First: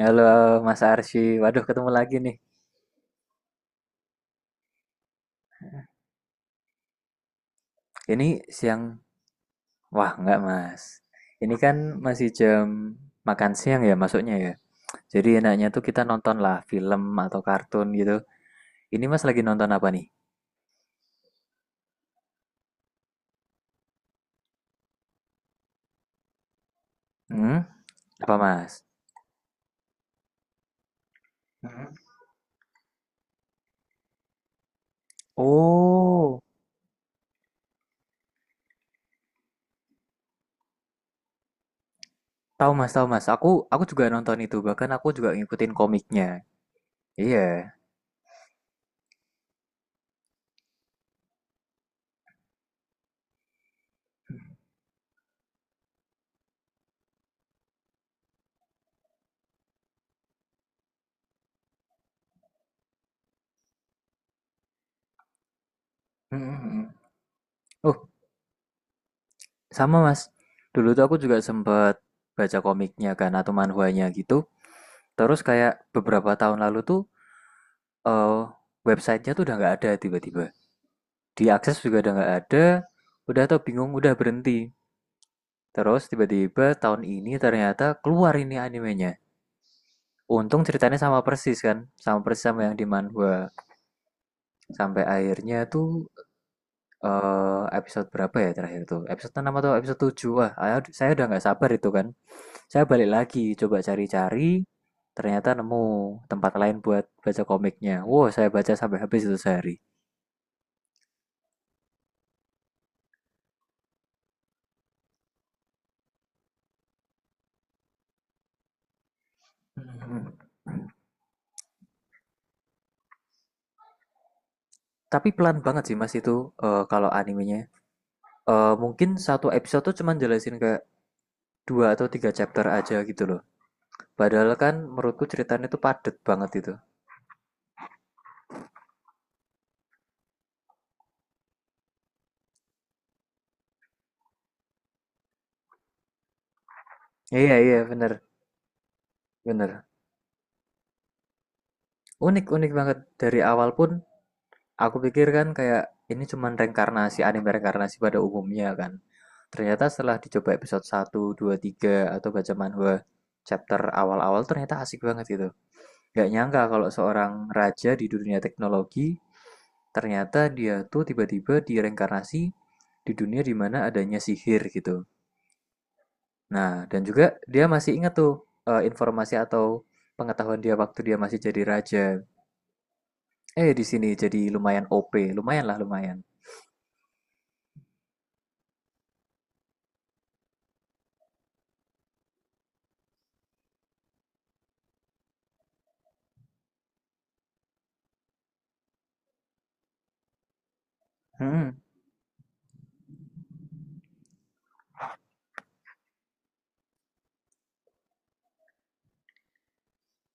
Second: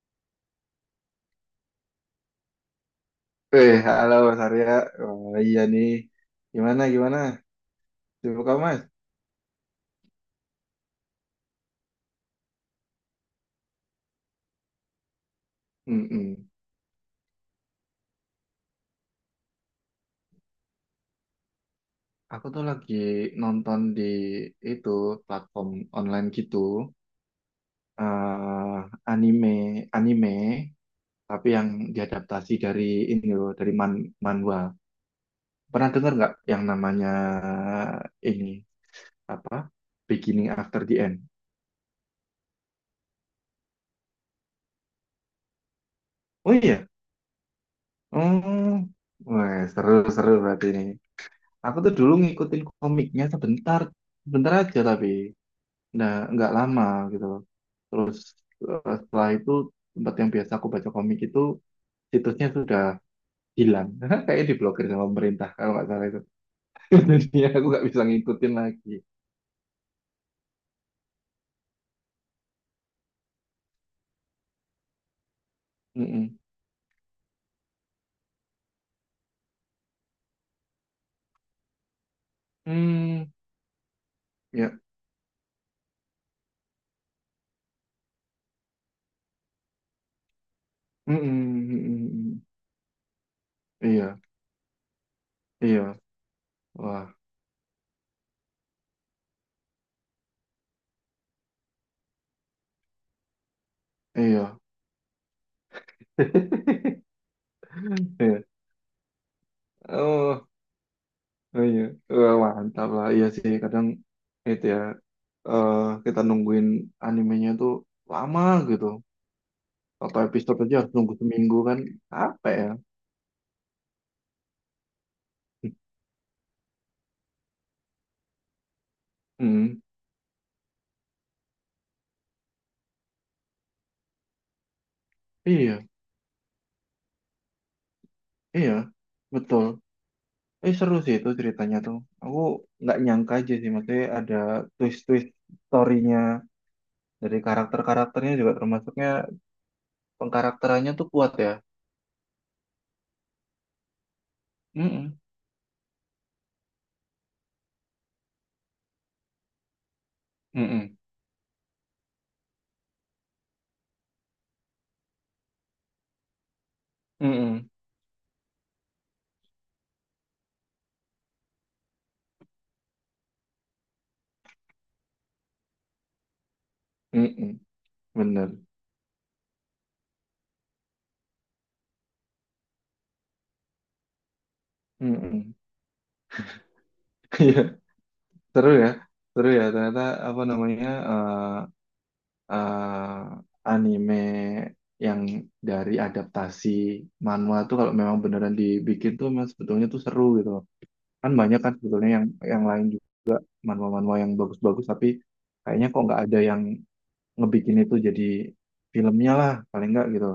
Halo Mas Arsy, waduh ketemu lagi nih. Eh, halo Mas Arya. Wah, iya nih. Gimana, gimana? Ini Sibuk kamu, Mas? siang, wah nggak Mas. Ini kan masih jam makan siang ya masuknya ya. Jadi enaknya tuh kita nonton Mm-mm. lah film atau kartun gitu. Ini Mas lagi nonton apa nih? Aku tuh lagi nonton di itu platform online gitu. Hmm? Apa Mas? eh anime, anime, tapi yang diadaptasi dari ini loh, dari manhwa. Pernah dengar nggak Oh, yang namanya ini apa? Beginning After the End. tahu Mas, tahu Mas. Aku juga nonton itu, bahkan aku juga ngikutin komiknya. Oh iya. Iya. Oh, wah, seru-seru berarti ini. Aku tuh dulu ngikutin komiknya sebentar aja tapi nah nggak lama gitu loh. Terus setelah itu tempat yang biasa aku baca komik itu situsnya sudah hilang. Kayaknya diblokir sama pemerintah kalau nggak salah itu. mm Jadi ya aku nggak bisa Oh, ngikutin lagi. sama Mas. Dulu tuh aku juga sempet baca komiknya kan atau manhwanya gitu. Terus kayak beberapa Mm-mm. tahun lalu tuh eh websitenya tuh udah nggak ada tiba-tiba. Diakses juga udah nggak ada. Hmm, Udah tau bingung udah berhenti. ya. Terus tiba-tiba tahun ini ternyata keluar ini animenya. Untung ceritanya sama Mm-mm, persis mm-mm, kan, sama mm-mm. persis sama yang di manhwa. Iya, Sampai akhirnya iya, tuh wah, episode berapa ya terakhir tuh? Episode 6 atau episode tujuh. Wah, saya udah nggak sabar itu kan. Saya balik lagi coba cari-cari, iya, ternyata nemu tempat lain buat baca komiknya. Wow, iya. saya baca sampai habis itu sehari. Oh. Oh iya. Wah, mantap lah. Iya sih, kadang itu ya, eh, kita nungguin animenya tuh lama gitu. Satu Mhm. episode aja harus nunggu seminggu kan. Apa ya? Tapi pelan banget sih Mas itu, kalau animenya. Mungkin satu Hmm, episode tuh cuman jelasin kayak 2 atau 3 chapter aja gitu loh. Padahal kan menurutku ceritanya tuh iya, padet banget itu. iya, betul. Eh, seru sih itu ceritanya tuh. Aku nggak nyangka aja sih, maksudnya ada twist-twist story-nya dari Iya iya, bener karakter-karakternya juga termasuknya bener. pengkarakterannya tuh kuat ya. Unik unik banget. Dari awal pun aku Mm-mm. pikir kan kayak ini cuman reinkarnasi, anime reinkarnasi pada umumnya kan. Ternyata setelah dicoba episode Mm-mm. satu 2 3 atau baca manhwa chapter awal-awal ternyata asik banget gitu. Nggak nyangka kalau seorang Mm-mm. raja di dunia teknologi, ternyata dia tuh tiba-tiba direinkarnasi di dunia dimana adanya sihir gitu. Nah, dan juga Mm-mm. dia masih ingat tuh, Bener. Informasi atau pengetahuan dia waktu dia masih jadi raja. Eh, di sini jadi lumayan OP, Mm-mm. lumayan lah lumayan. Seru ya, seru ya. Ternyata apa namanya anime yang dari adaptasi manhwa tuh kalau memang beneran dibikin tuh memang sebetulnya tuh seru gitu. Kan banyak kan Hmm, sebetulnya yang lain juga manhwa-manhwa yang bagus-bagus tapi kayaknya kok nggak ada yang ngebikin itu jadi filmnya lah paling nggak gitu.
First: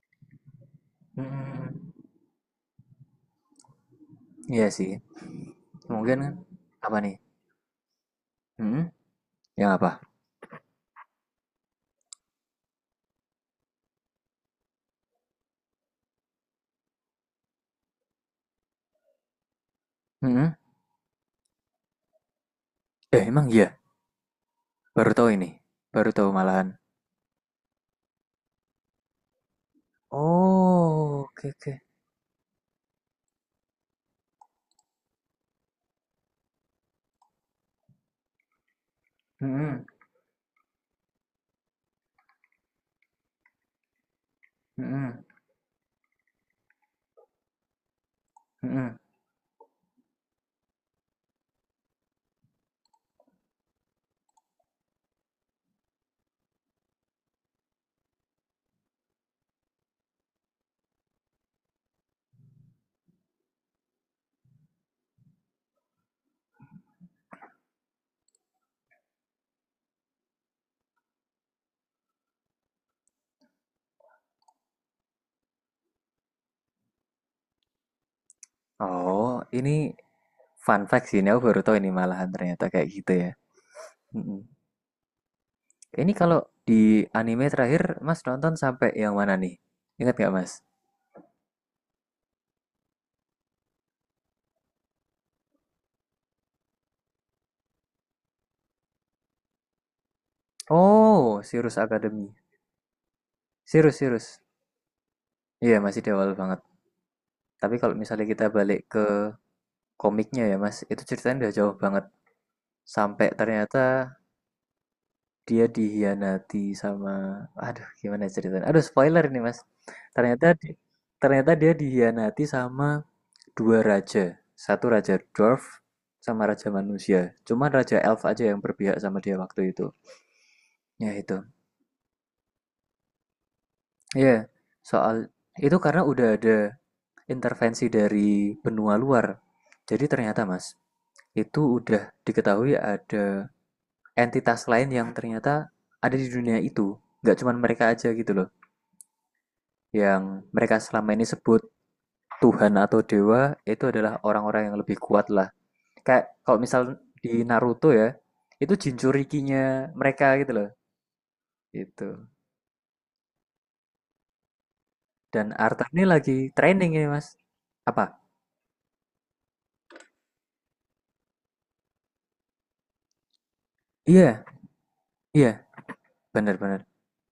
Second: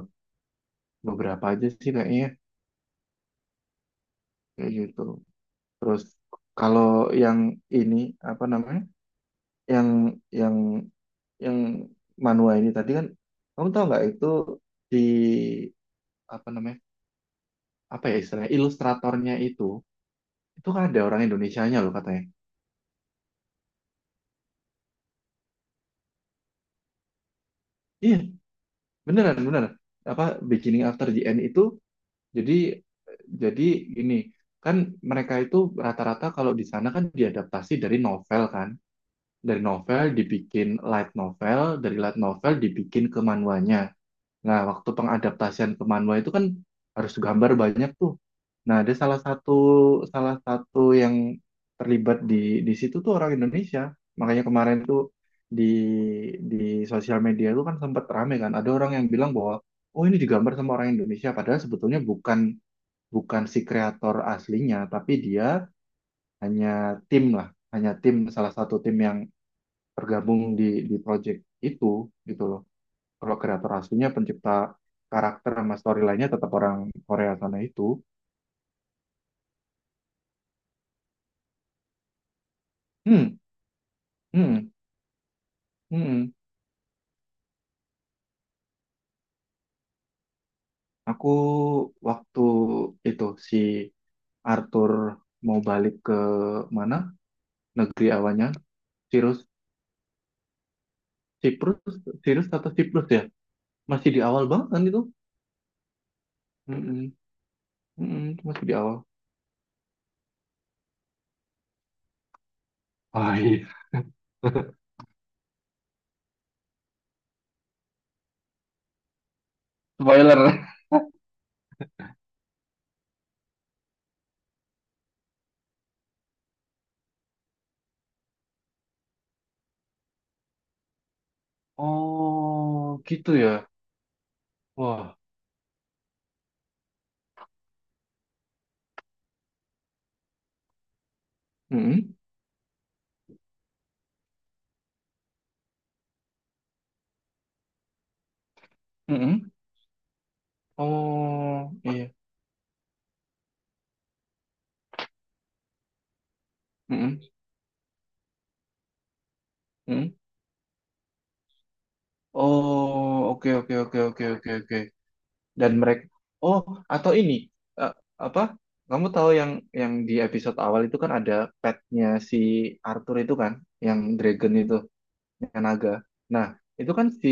hmm, Beberapa hmm, aja sih hmm. kayaknya Iya kayak sih. gitu. Terus Mungkin kalau apa nih? yang ini apa namanya? Hmm, yang Yang apa? yang yang manual ini tadi kan kamu tahu nggak itu di apa namanya apa ya istilahnya ilustratornya itu Hmm, itu kan ada orang Indonesianya loh katanya eh emang iya. Baru tahu ini, baru tahu malahan. iya beneran beneran apa Beginning After the Oh, End oke itu oke. jadi jadi gini kan mereka itu rata-rata kalau di sana kan diadaptasi dari novel kan dari Hmm, novel dibikin light novel dari light novel dibikin ke manhwanya. Nah, hmm, waktu hmm, pengadaptasian ke manual itu kan harus gambar banyak tuh. Nah, ada hmm. salah satu yang terlibat di situ tuh orang Indonesia. Makanya kemarin tuh di di sosial media tuh kan sempat rame kan. Ada orang yang bilang bahwa oh ini digambar sama orang Indonesia padahal sebetulnya bukan bukan si kreator aslinya, tapi dia hanya tim lah, hanya tim salah satu tim yang tergabung di project itu gitu loh. Kalau kreator aslinya pencipta karakter sama story lainnya tetap orang Korea sana itu. Oh, ini fun fact sih, ini aku baru tahu ini malahan ternyata kayak gitu ya. Hmm, Mm-mm. hmm, Ini hmm. kalau di anime terakhir, Mas nonton sampai yang mana nih? Ingat nggak, Mas? Aku waktu itu si Arthur mau balik ke mana? Negeri awalnya, Sirus, Oh, Sirius Siprus, Academy. Sirus atau Siprus ya? Sirius, Masih di Sirius. awal banget kan itu? Iya, masih di awal banget. Hmm, hmm, Tapi kalau misalnya hmm, kita masih di balik awal. ke komiknya ya, Mas, itu ceritanya udah jauh banget. Sampai Ah, iya. ternyata dia dihianati sama... Aduh, gimana ceritanya? Aduh, spoiler ini, Mas. Ternyata Spoiler. di- ternyata dia dihianati sama dua raja, satu raja dwarf sama raja manusia. Cuman raja elf aja yang berpihak sama dia waktu itu. Ya itu. Oh, gitu ya. Ya, yeah, soal Wah. itu karena udah ada intervensi dari benua luar. Jadi ternyata Mas, itu Hmm, hmm. udah diketahui ada entitas lain yang ternyata ada di dunia itu. Nggak cuma mereka aja gitu loh. Yang mereka selama ini sebut Oh, iya. Tuhan atau dewa itu adalah orang-orang yang lebih kuat lah. Kayak kalau misal Hmm. Di Naruto ya, itu Jinchurikinya mereka gitu loh. Itu. Oh, oke, oke, oke, oke, oke, oke. Dan Dan Arta ini mereka lagi Oh, training ini, atau Mas. ini eh, Apa? apa? Kamu tahu yang di episode awal itu kan ada petnya si Arthur itu kan, yang Iya, dragon itu, iya, yang naga. Nah, benar benar itu kan si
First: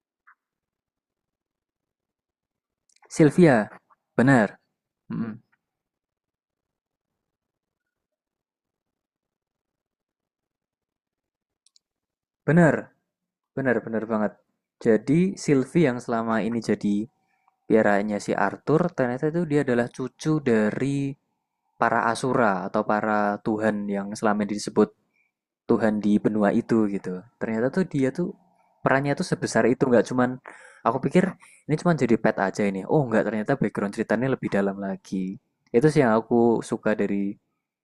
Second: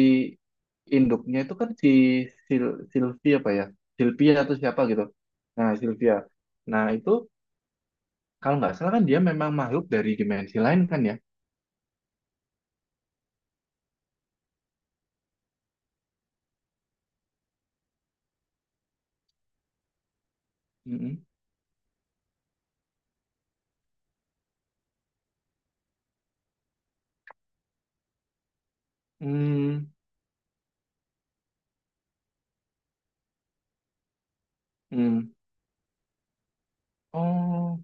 induknya itu kan si Sil Sylvia apa ya? Sylvia, Sylvia atau benar siapa gitu. Mm-mm. Nah, Sylvia. Nah, itu kalau nggak salah kan dia memang makhluk dari dimensi lain kan ya? Bener. Benar benar banget. Jadi Sylvie yang selama ini jadi piaranya si Arthur, ternyata itu dia adalah cucu dari Mm-mm. para asura atau para tuhan yang selama ini disebut Tuhan di benua itu gitu. Ternyata tuh dia tuh perannya tuh sebesar itu Hmm. nggak cuman aku pikir ini cuman jadi pet aja ini. Oh nggak ternyata background ceritanya lebih dalam Hmm. lagi. Itu sih yang aku suka dari Oh.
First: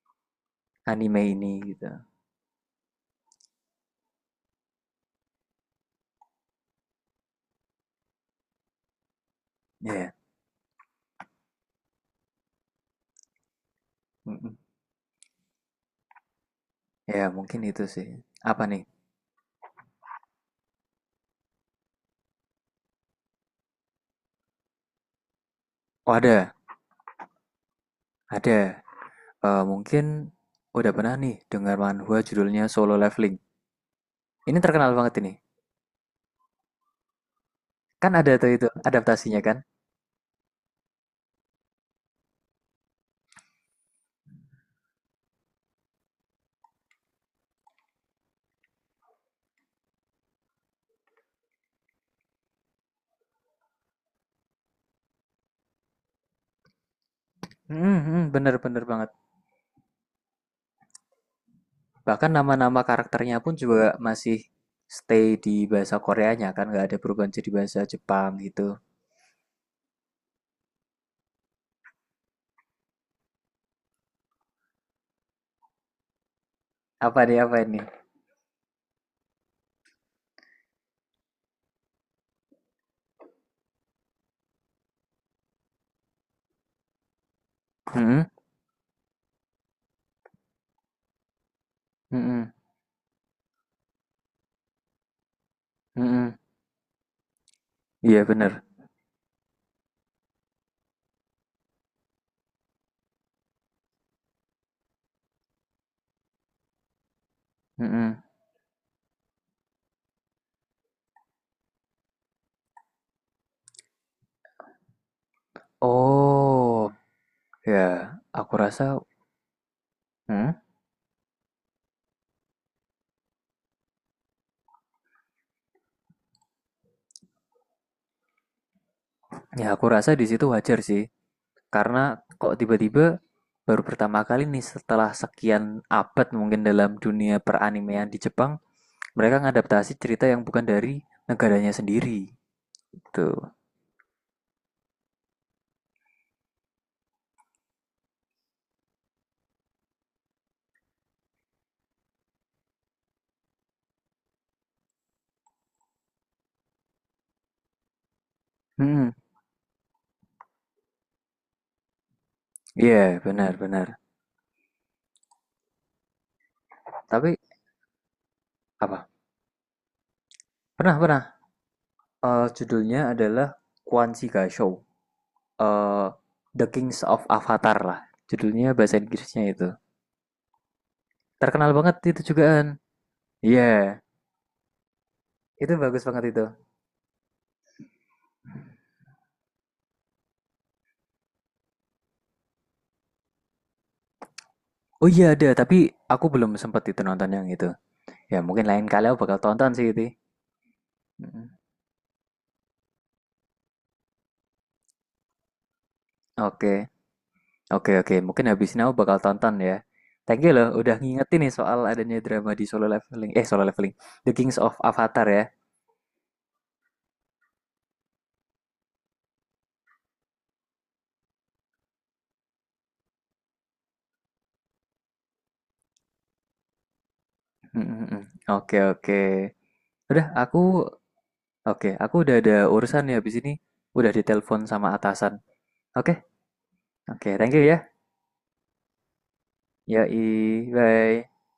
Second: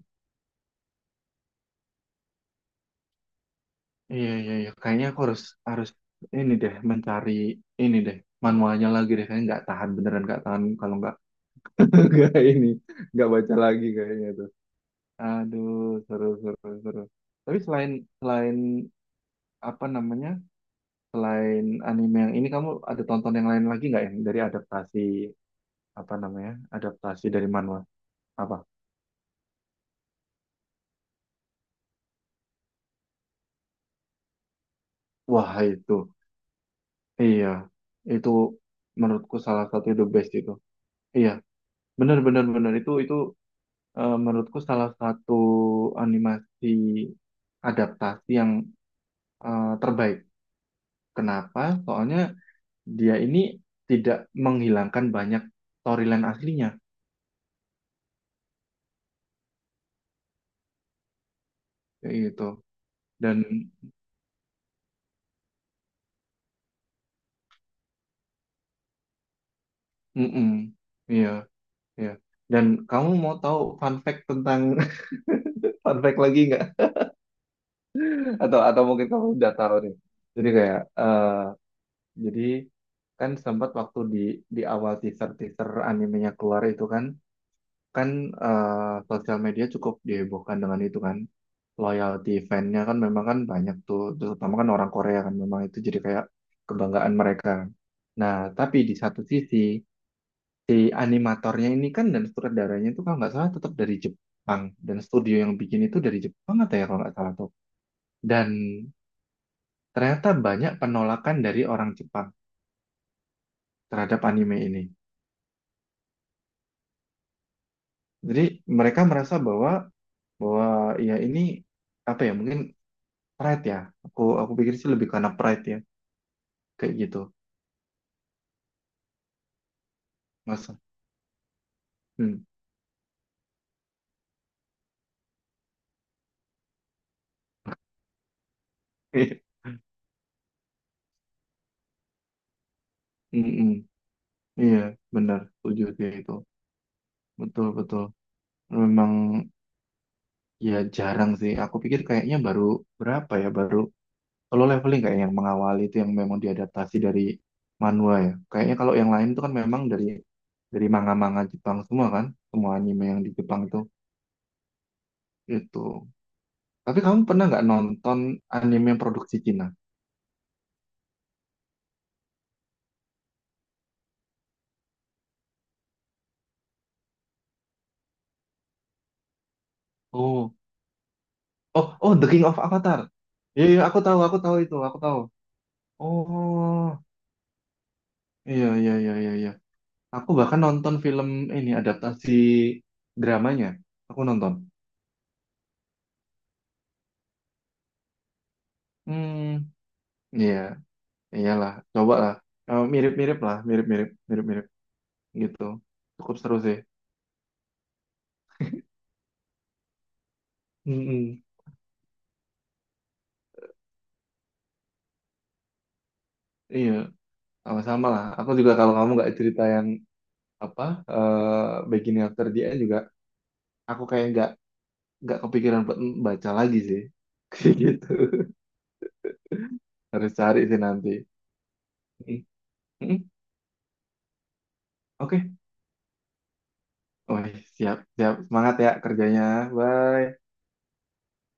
anime ini gitu. Iya, iya, iya. Kayaknya aku harus harus ini deh mencari ini deh manualnya lagi deh. Kayaknya nggak tahan Ya, beneran nggak tahan kalau nggak nggak ini nggak baca lagi kayaknya tuh. mm-mm. Aduh, seru seru seru. Ya yeah, Tapi mungkin itu selain sih. selain Apa nih? apa namanya selain anime yang ini kamu ada tonton yang lain lagi nggak yang dari adaptasi Oh apa ada, namanya adaptasi dari manual apa? ada. Eh, mungkin udah pernah nih dengar manhwa judulnya Solo Leveling. Ini terkenal banget ini. Wah itu iya Kan itu ada tuh itu menurutku adaptasinya kan? salah satu the best itu. Iya bener bener bener itu menurutku salah satu animasi adaptasi yang terbaik. Kenapa? Soalnya dia ini tidak menghilangkan banyak storyline aslinya, Hmm, bener-bener banget. kayak Bahkan gitu. nama-nama Dan, karakternya pun juga masih stay di bahasa Koreanya kan, nggak ada perubahan jadi bahasa Jepang gitu. mm-mm, iya, iya. Dan kamu mau tahu fun fact tentang fun fact lagi nggak? Apa nih apa ini? Atau mungkin kamu udah tahu nih. Jadi kayak, jadi kan sempat waktu di awal teaser teaser animenya keluar itu kan kan Hmm, eh, sosial media cukup dihebohkan dengan itu kan loyalty hmm, fan-nya kan memang kan banyak tuh terutama kan orang Korea kan memang itu jadi kayak hmm, kebanggaan mereka kan. iya Nah bener. tapi di satu sisi si animatornya ini kan dan sutradaranya itu kalau nggak salah tetap dari Jepang dan studio yang bikin itu dari Jepang atau ya kalau nggak salah tuh Hmm, dan ternyata banyak penolakan dari orang Jepang terhadap anime ini oh, ya jadi aku rasa, mereka merasa bahwa hmm, bahwa ya ini apa ya mungkin Pride ya. Aku pikir sih lebih karena pride ya, kayak gitu. ya aku rasa di situ wajar Masa. sih. Karena Hmm. kok tiba-tiba baru pertama kali nih setelah sekian abad mungkin dalam dunia peranimean di Jepang, mereka ngadaptasi cerita yang bukan dari negaranya sendiri. Tuh. Mm-mm. Iya, benar. Setuju sih itu. Betul, betul. Memang ya jarang sih. Aku pikir kayaknya baru berapa ya, baru kalau leveling kayak yang mengawali itu yang memang diadaptasi dari manhwa ya. Kayaknya kalau Hmm, yang lain itu kan memang dari manga-manga Jepang semua kan, semua iya anime yang yeah, di Jepang itu benar-benar. itu. Tapi kamu Tapi pernah nggak nonton anime yang apa? produksi Cina? Pernah pernah. Eh, judulnya adalah Kwanzi Gaisho. Eh, The Kings of Avatar lah. Judulnya bahasa Inggrisnya itu. Oh, Terkenal banget oh, oh, itu The King of jugaan. Avatar. Iya, Iya, iya, yeah. Aku tahu itu, aku tahu. Itu bagus banget itu. Oh, iya, iya, iya, iya, iya. Aku bahkan nonton film ini adaptasi dramanya. Aku nonton. Oh iya ada, tapi aku belum sempat itu nonton yang itu. Ya mungkin lain kali aku bakal tonton Hmm, sih itu. iya, Mm. iyalah, coba lah. Eh, mirip-mirip lah, mirip-mirip, mirip-mirip gitu. Cukup seru Oke, sih. oke, oke. Mungkin habis ini aku bakal tonton ya. Thank you loh, udah ngingetin Mm-mm. nih soal adanya drama di Solo Leveling. Eh, Solo Leveling. The Kings of Avatar ya. Iya, sama-sama lah. Aku juga kalau kamu nggak cerita yang apa Beginning After the End juga, aku kayak nggak kepikiran buat baca lagi sih. Kayak Mm, mm, gitu. mm. Oke, oke. Udah, Harus aku... cari sih nanti. Oke, aku udah Mm, ada urusan ya mm. habis ini. Udah ditelepon sama atasan. Oke. Oke, oke. Wah, Thank you ya. siap, siap. Semangat ya kerjanya. Bye. Yoi, bye.